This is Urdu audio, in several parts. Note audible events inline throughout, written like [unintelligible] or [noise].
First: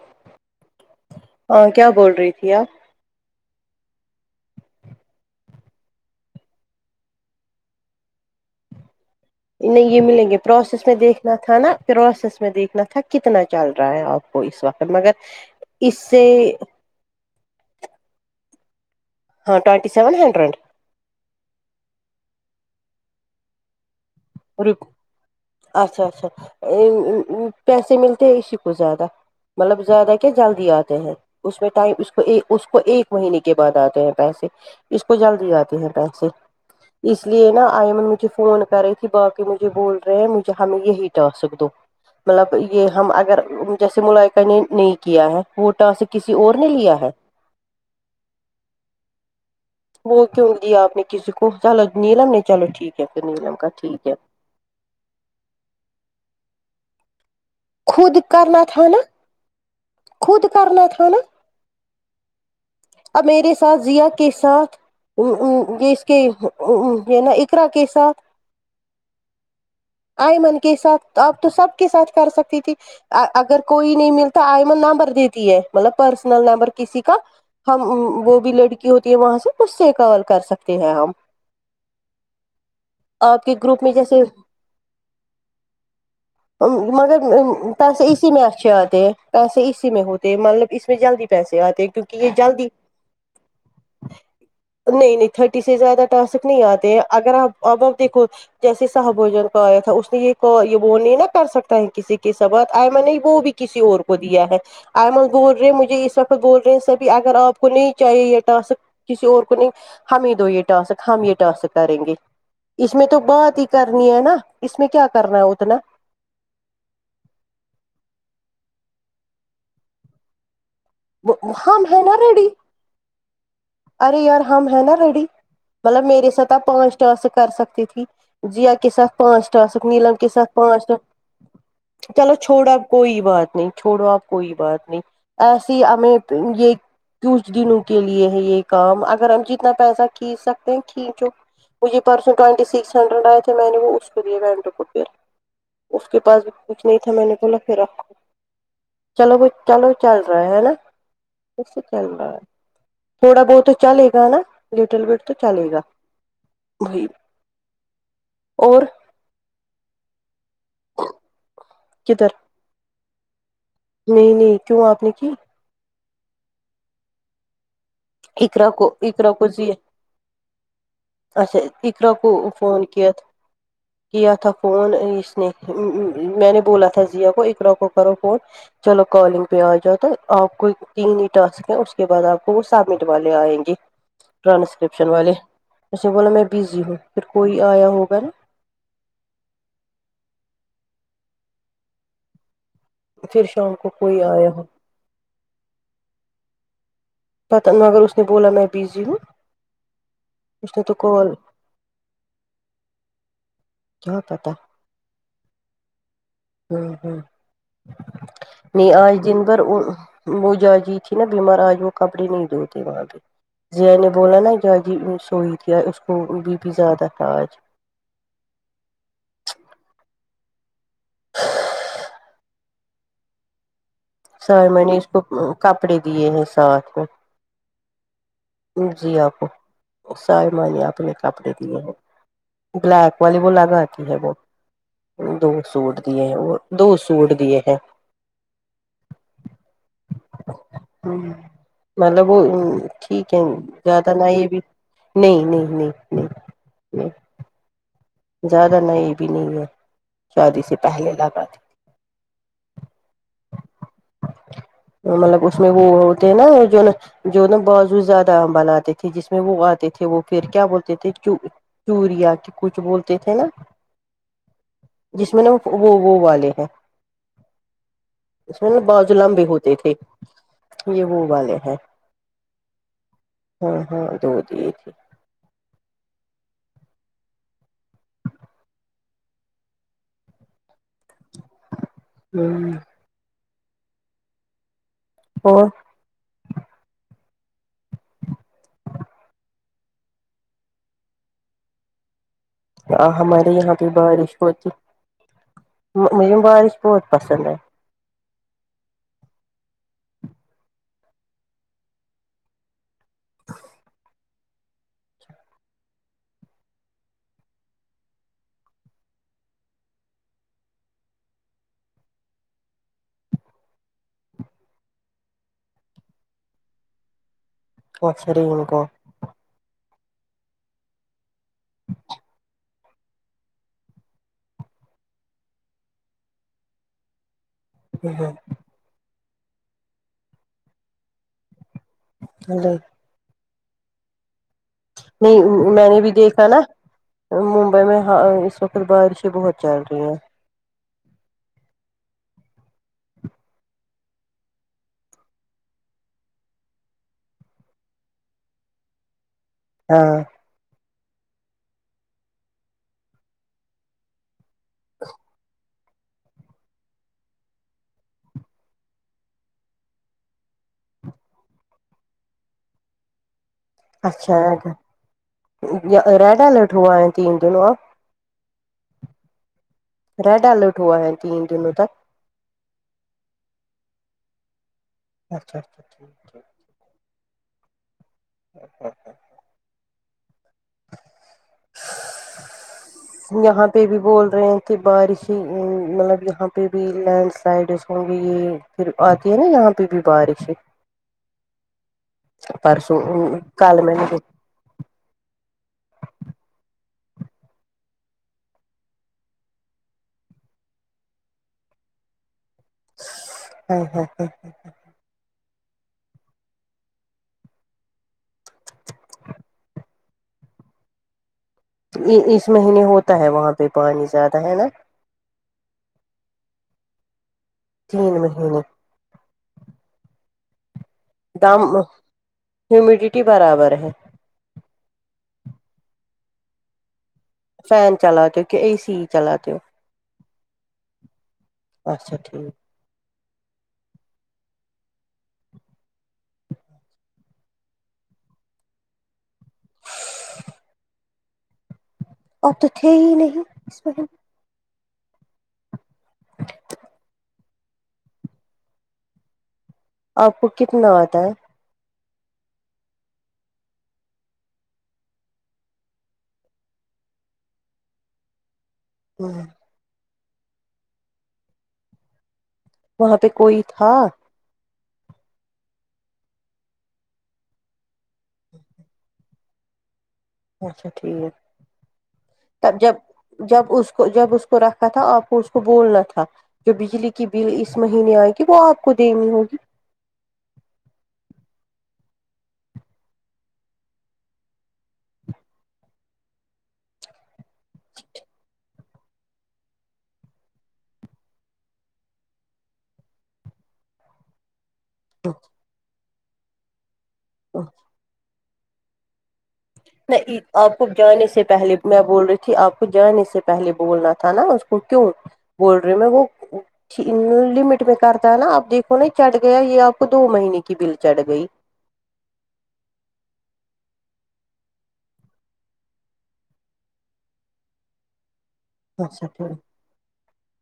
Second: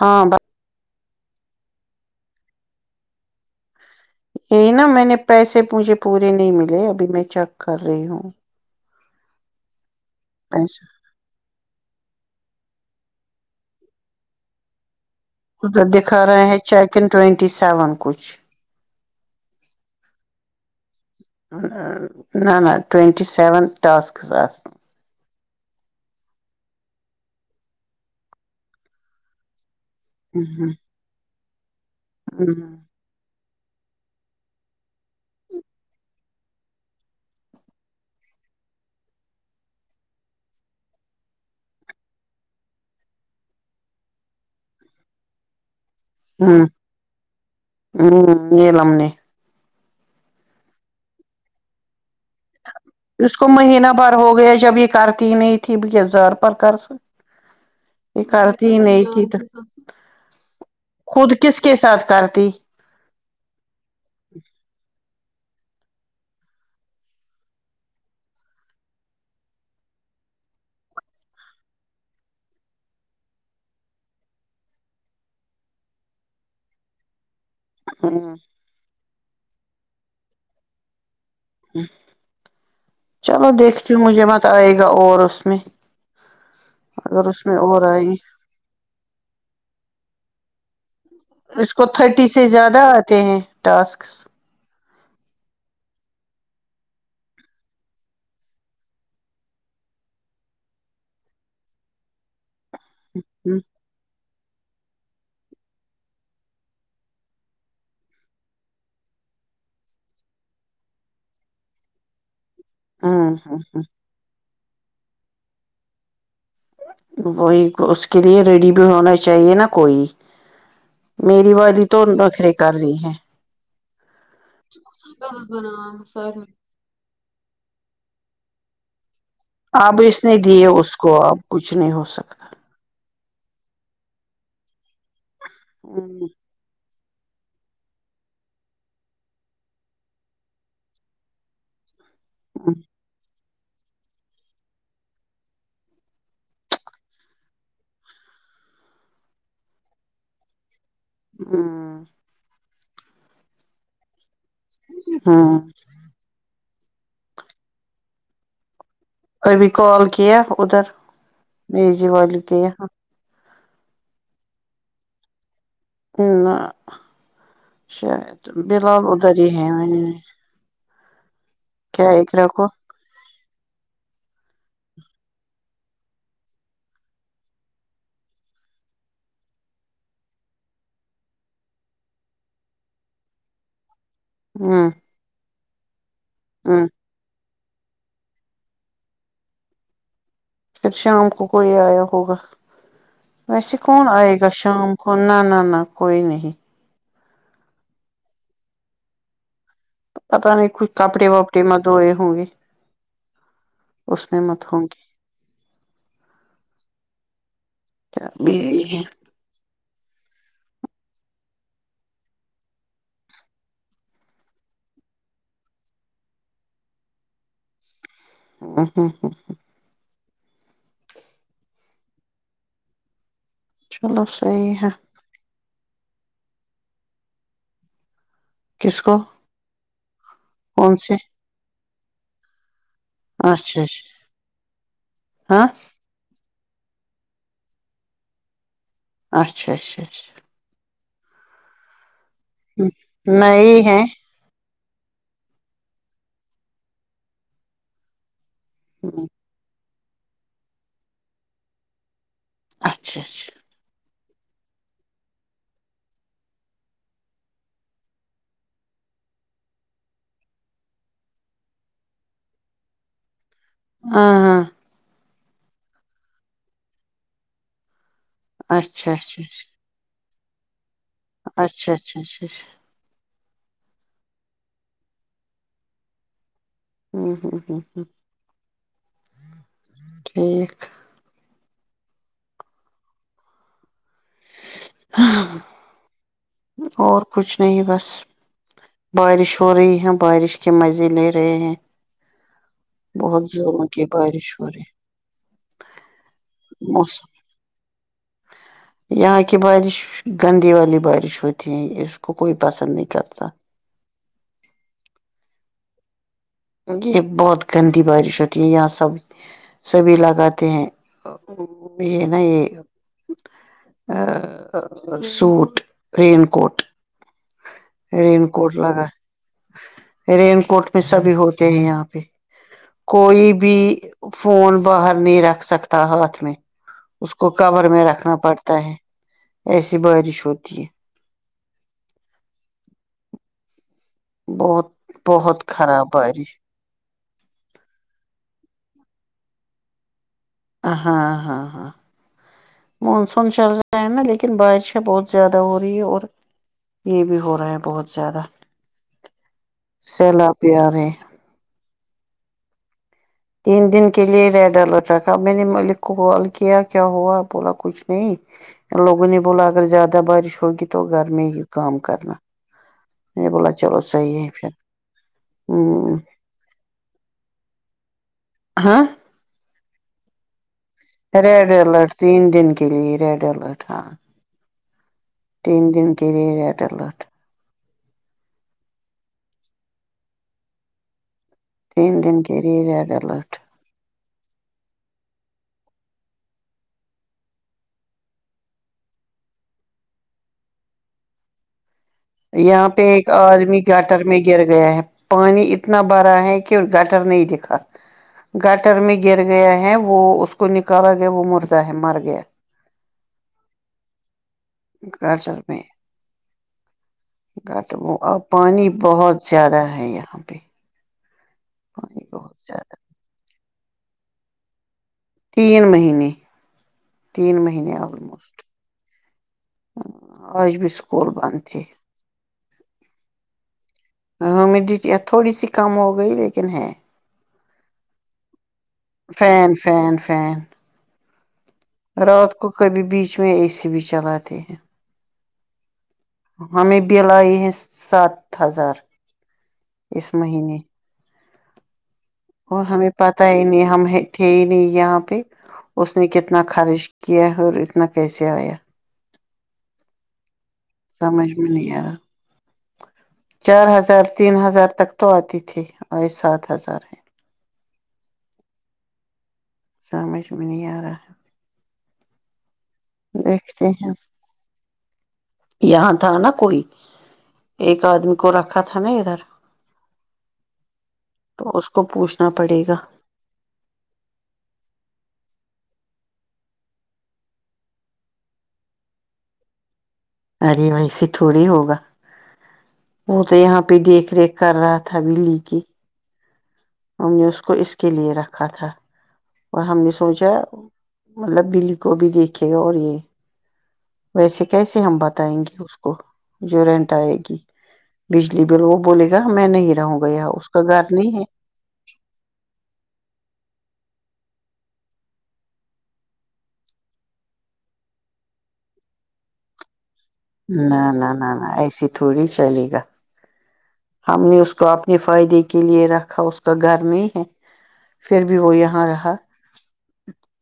ہاں ہاں کیا بول رہی تھی آپ یہی نا میں نے پیسے مجھے پورے نہیں ملے ابھی میں چیک کر رہی ہوں نہیں یہ ملیں گے پیسہ پروسیس میں دیکھنا تھا نا پروسیس میں دیکھنا تھا کتنا چل رہا ہے آپ کو اس وقت مگر ادھر اس دکھا سے رہے ہیں چیکن ٹوینٹی سیون کچھ ہاں ٹوننٹی سیون ہنریڈ نہ نا ٹونٹی سیون ٹسکس آ روپ اچھا اچھا پیسے ملتے ہیں اسی کو زیادہ مطلب زیادہ جلدی ہوں آتے ہیں اس میں ٹائم اس میں اس کو ایک اس کو ایک مہینے کے بعد آتے ہیں پیسے اس کو جلدی جاتے ہیں پیسے اس لیے نا آئیمن مجھے فون کری باقی مجھے بول رہے ہیں مجھے ہمیں یہی ٹا سک دو مطلب یہ ہم اگر جیسے ملائقہ نے نہیں کیا ہے وہ ٹاسک کسی اور نے لیا ہے ہوں لیے لم نے وہ کیوں لیا آپ نے کسی کو چلو نیلم نے چلو ٹھیک ہے پھر اس کو نیلم کا مہینہ ٹھیک ہے بھر ہو گیا جب یہ کرتی نہیں تھی زار پر کر س خود یہ کرنا کرتی تھا نا نہیں تھی تو خود کرنا تھا خود کس کے ساتھ کرتی ا میرے ساتھ ضیا کے ساتھ وہ ام ام جس کے ام ام ہے نا اقرا کے ساتھ آئمن کے ساتھ آپ تو سب کے ساتھ کر سکتی تھی اگر کوئی نہیں ملتا آئمن نمبر دیتی ہے مطلب پرسنل نمبر کسی کا ہم ہوں وہ بھی لڑکی ہوتی ہے وہاں سے اسے کول کر سکتے ہیں ہم ہ آپ چلو کے گروپ دیکھتی میں ہوں جیسے مجھے مت آئے گا اور اس میں مگر اگر اس میں اور پیسے آئے اسی میں اچھے آتے پیسے اسی میں ہوتے مطلب اس میں جلدی پیسے اس کو آتے کیونکہ تھرٹی یہ سے جلدی زیادہ آتے ہیں ٹاسک نہیں نہیں تھاٹی سے زیادہ ٹاسک نہیں آتے ہیں اگر آپ اب ا دیکھو جیسے ساہ بوجن کہایا تھا اس نے یہ کہ یہ وہ نہیں نہ کر سکتا ہے کسی کے سبت آئمن نہیں وہ بھی کسی اور کو دیا ہے ایمن بول رہے مجھے اس وقت بول رہے ہیں سبھی اگر آپ کو نہیں چاہے یہ ٹاسک کسی اور کو نہیں ہمیں دو یہ ٹاسک ہم یہ ٹاسک کریں گے اس میں تو ہوں بات ہ ہی کرنی ہے نا اس میں کیا کرنا ہے اتنا وہی تو اس کے لیے ریڈی بھی ہونا چاہیے نا کوئی میری ہم والی تو ہے نا ریڈی نخرے کر رہی ہے ارے یار ہم ہیں نا ریڈی مطلب میرے ساتھ آپ پانچ ٹس کر سکتی تھی ضیا کے ساتھ پانچ ٹاسک اب نیللم اس کے نے ساتھ دیے پانچ دا اس کو اب کچھ نہیں ہو چلو سکتا چھوڑو کوئی بات نہیں چھوڑو آپ کوئی بات نہیں ایسی ہمیں ہ یہ کچھ دنوں کے لیے ہے یہ کام اگر ہم جتنا پیسہ کھینچ سکتے ہیں کھینچو مجھے پرسوں ٹوینٹی سکس ہنڈریڈ آئے تھے میں نے وہ اس کو دیے وینٹو کو پھر اس کے پاس بھی کچھ نہیں تھا میں نے بولا پھر رکھو چلو وہ چلو چل رہا ہے ہے نا ایسے ہ چل رہا ہے تھوڑا بہت تو چلے گا نا لٹل بٹ تو ہاں چلے گا بھائی اور ا بھی کال کیا ادھر نہی جی کدھر والی کیا نہیں نہیں کیوں آپ نے کی نہ شاید اقرا کو بلال اقرا ادھر کو ہی ہے زی اچھا اقرا کو فون کیا تھا کیا تھا فون اس نے میں نے بولا تھا ضیا کو اقرا کو کرو فون چلو کالنگ پہ آ جاتا آپ کوئی تین ہی ٹاسک ہیں اسس کے بعد آپ کو سبمٹ والے آئیں گے ہوں ٹرانسکرپشن والے اسے بولا میں بزی ہوں پھر کوئی آیا ہوگا نا پھر شام کو کوئی آیا ہوگا پھر شام ویسے کو کون کوئی آئے گا آیا ہو شام نہ نہ نہ کوئی نہیں پتہ مگر اس نے بولا میں بزی ہوں پتا نہیں اس نے کچھ تو کپڑے کال وپڑے متوئے ہوں گے کیا اس میں پتا مت ہوں گے ہوں کیا بزی نہیں ہے اج دن بھر وہ جاگی تھی نا بیمار آج وہ کپڑے نہیں دھوتے وہاں پہ ذیا نے بولا نا جاگی وہ سوئی تھی اس کو بی پی زیادہ تھا آج ہاں ہاں چلو سر صحیح میں ہے نے اس کو کپڑے دیے ہیں ساتھ میں کس جی کو آپ کو سائمہ کون آپ نے سے کپڑے دیے ہیں بلیک والی وہ لگ اچھا آتی اچھا ہے وہ دو ہاں سور وہ دو سوٹ دیے ہیں اچھا اچھا اچھا مطلب وہ ٹھیک ہے نئی ہے زیادہ یہ بھی نہیں نہیں نہیں نہیں نہیں زیادہ نئی بھی نہیں ہے شادی سے پہلے لگا دی اچھا اچھا مطلب اس میں وہ ہوتے ہیں نا جو نا جو نا بازو زیادہ بناتے تھے جس میں وہ آتے تھے وہ پھر کیا بولتے تھے چوریا کے کچھ بولتے تھے نا ہاں ہاں جس میں نا وہ وہ والے ہیں اس میں نہ اچھا باجو اچھا لمبی ہوتی اچھا تھی یہ وہ والے ہیں اچھا اچھا اچھا اچھا ہاں ہاں دودی تھی ہمم ہمم ہمم ہمم ٹھیک ہوں ہو اور کچھ نہیں بس بارش ہو رہی ہے بارش کے مزے لے رہے ہیں بہت ہمارے یہاں زوروں پہ کی بارش ہو ہوتی رہی مجھے بارش بہت موسم پسند ہے یہاں کی بارش گندی والی بارش ہوتی ہے اس کو کوئی پسند نہیں کرتا یہ بہت گندی بارش ہوتی ہے یہاں سب سبھی لگاتے ہیں یہ نا یہ سوٹ رین کوٹ اچھا رین کوٹ کو لگا رین کوٹ میں سبھی ہوتا ہیں یہاں پہ کوئی بھی فون باہر نہیں رکھ سکتا ہاتھ میں اس کو کور میں رکھنا پڑتا ہے ایسی بارش ہوتی ہے [inaudible] ہے بہت بہت نہیں میں نے خراب بھی دیکھا بارش نا ممبئی میں ہ اس وقت بارشیں بہت چل رہی ہیں ہاں ہاں ہاں مانسون چل رہے ہیں نا لیکن بارشیں بہت زیادہ ہو رہی ہے اور یہ بھی ہو رہا ہے بہت زیادہ ہاں سیلاپ بھی ارے تین دن کے لیے ریڈ الت رکھا میں نے مک کال کیا کیا ہوا بولا کچھ نہیں لوگوں نے بولا اگر زیادہ بارش ہوگی تو گھر میں ہی کام کرنا میں نے بولا چلو اچھا صحیح ہے پھر ہ ریڈ الرٹ ہوا ہے تین دن اور ہاں ریڈ الرٹ ہوا ہے تین ریڈ دنوں تک الرٹ تین دن کے لیے ریڈ الرٹ ہاں اچھا اچھا تین دن ٹھیک کے لیے ریڈ الرٹ تین دن کے لیے ریڈ الرٹ یہاں پہ بھی بول رہے ہیں کہ بارشی مطلب یہاں پہ بھی لینڈ سلائڈس ہوں گی یہ پھر آتی ہے نا یہاں پہ بھی باریشیں ہے یہاں پرسوں پہ ایک آدمی کل نے گٹر میں گر گیا ہے پانی اتنا بھرا ہے کہ گٹر نہیں دکھا گٹر میں گر گیا ہے وہ اس کو نکالا گیا وہ مردہ ہے مر گیا ہوں ہوں ہوں گھر چل تھے گٹر وہ اور پانی بہت زیادہ ہے یہاں پہ پانی اس بہت مہینے زیادہ ہوتا ہے وہاں پہ پانی زیادہ ہے نا تین مہینے تین مہینے تین مہینے الموسٹ اور بسک دام ہومیڈیٹی برابر ہے ہویمیڈیٹی تھوڑی سی کم ہو گئی لیکن ہے فین چلا کے کہ اے سی چلاتے ہو فین فین فین اچھا ٹھیک رات کو کبھی بیچ میں اے سی بھی چلاتے ہیں ہمیں بل آئی ہے سات ہزار اس مہینے اب تو اور تھے ہمیں ہی پتا ہی نہیں اس میں ہم تھے ہی نہیں یہاں پہ اس نے کتنا کھرچ کیا کیا ہو اتنا کیسے آیا آپ کو کتنا آتا ہے سمجھ میں نہیں یار چار ہزار تین ہزار تک تو آتی تھی سات ہزار ہے ہوں سمجھ میں نہیں آرہا ہے وہاں پہ کوئی دیکھتے تھا ہیں [inaudible] یہاں تھا نا کوئی ایک آدمی کو رکھا تھا نا ادھر اچھا ٹھیک تو اس کو پوچھنا تب پڑے جب گا جب اس کو جب اس کو رکھا تھا آپ کو اس کو بولنا تھا جو بجلی کی بل اس مہینے آئے گی وہ آپ کو دینی ہوگی ارے ویسے تھوڑی ہوگا وہ تو یہاں پہ دیکھ ریکھ کر رہا تھا بلی کی ہم نے اس کو اس کے لیے رکھا تھا اور ہم نے سوچا مطلب بلی کو بھی دیکھے گا اور یہ ویسے کیسے ہم بتائیں گے اس کو جو رینٹ آئے گی بجلی بل وہ بولے گا میں نہیں رہوں گا اس آپ کا کو گھر جانے نہیں سے ہے پہلے میں بول رہی تھی آپ کو جانے سے پہلے بولنا تھا نا اس کو کیوں بول رہی میں وہ لمٹ میں کرتا ہے نا آپ دیکھو نہ چٹ گیا یہ آپ کو دو مہینے کی بل نہ چڑھ نہ گئی نہ نہ ایسی تھوڑی چلے گا ہم نے اس کو اپنے فائدے کے لیے رکھا اس کا گھر نہیں ہے پھر بھی وہ یہاں اچھا رہا ٹھیک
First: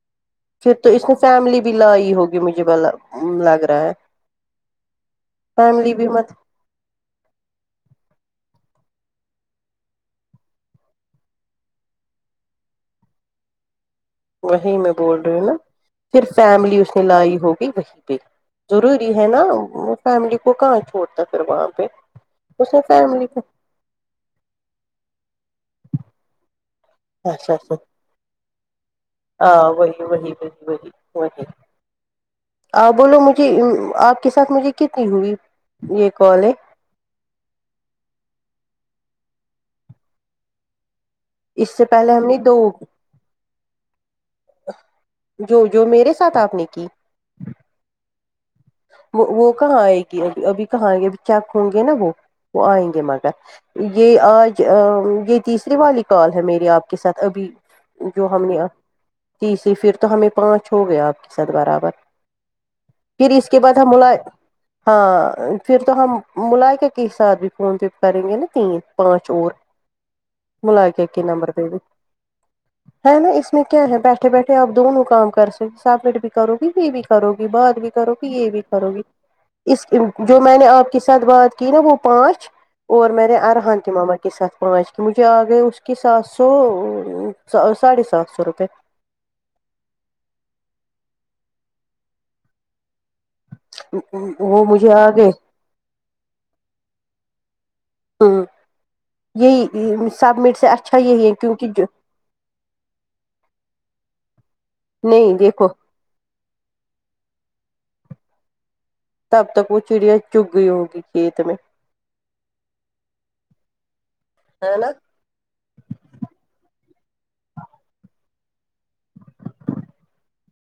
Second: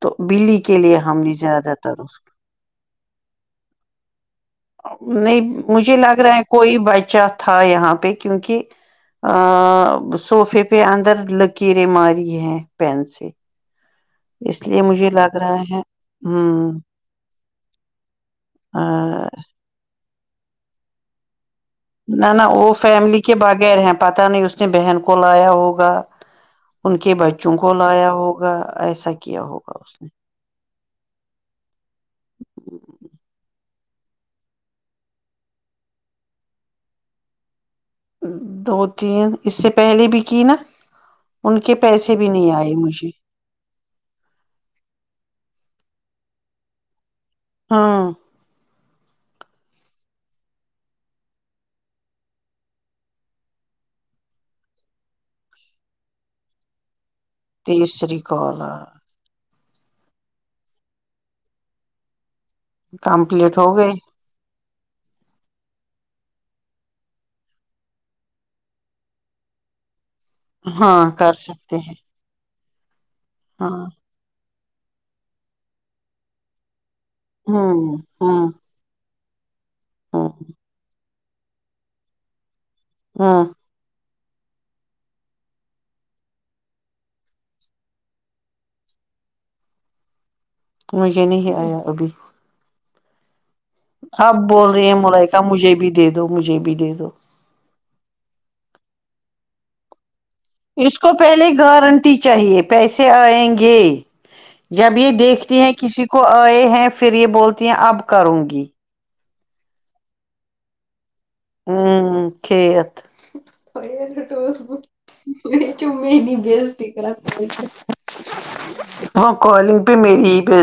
تو بلی پھر کے تو لیے اس ہم نے فیملی بھی زیادہ تر لائی اس ہوگی مجھے لگ رہا ہے نہیں فیملی مجھے بھی لگ مت رہا ہے کوئی بچہ تھا یہاں پہ کیونکہ آں سوفے پہ اندر لکیریں ماری ہیں پین سے اس وہی لیے میں مجھے بول رہی لگ ہوں نا رہا ہے پھر فیملی ہوں اس نے لائی ہوگی وہیں پہ ضروری ہے ہاں نا فیملی کو کہاں چھوڑتا پھر وہاں پہ نہ نہ وہ اس نے فیملی کے کو بغیر ہیں پتہ نہیں اس نے بہن کو لایا ہوگا ان کے اچھا بچوں کو اچھا لایا ہوگا ایسا کیا ہاں ہوگا اس وہی نے وہی وہی وہی وہی آ بولو مجھے آپ کے ساتھ مجھے کتنی ہوئی یہ کال ہے دو تین اس سے پہلے بھی کی نا ان اس کے سے پہلے پیسے ہم بھی نے نہیں دو آئے مجھے جو جو میرے ساتھ آپ نے کی ہاں وہ وہ کہاں آئے گی اب ابھی کہاں آئے گی اب چیک ہوں گے نا وہ وہ آئیں گے مگر یہ آج یہ تیسری والی کال ہے میری آپ کے ساتھ ابھی تیسری جو ہم نے کال تیسری پھر تو ہمیں پانچ ہو گیا آپ کے ساتھ برابر پھر اس کمپلیٹ کے ہو بعد ہم گئی ملائے ہاں پھر تو ہم ملائکہ کے ساتھ بھی فون پے کریں گے نا تین پانچ اور ملائکہ ہاں کے کر نمبر پہ سکتے بھی ہیں ہے نا اس میں کیا ہاں ہے بیٹھے بیٹھے آپ دونوں کام کر سکے سبمٹ بھی کرو گی یہ بھی کرو گی بات بھی ہوں کرو گی یہ ہوں بھی کرو گی اس ہوں جو میں نے آپ کی ساتھ بات کی نا وہ پانچ اور میرے ہوں ارحان کے مما کی کے سات پانچ کے مجھے آ گئے اس کی سات سو ساڑھے سات سو روپئے مجھے نہیں آیا ابھی آپ وہ بول رہی مجھے ہیں آ گئے ملائکہ مجھے بھی دے دو مجھے بھی دے دو ہوں یہی یہی سب مرچ سے اس اچھا کو پہلے گارنٹی چاہیے پیسے آئیں گے جب یہ نہیں دیکھتی دیکھو ہیں کسی کو آئے ہیں پھر یہ بولتی ہیں اب کروں گی تب تک وہ چڑیاں چگ گئی ہوگی کھیت میں ہوں کھیت [unintelligible] ہے نا وہ چ میں نہیں بےزتی کرا س [unintelligible] وہاں کالنگ پہ میری ہی پس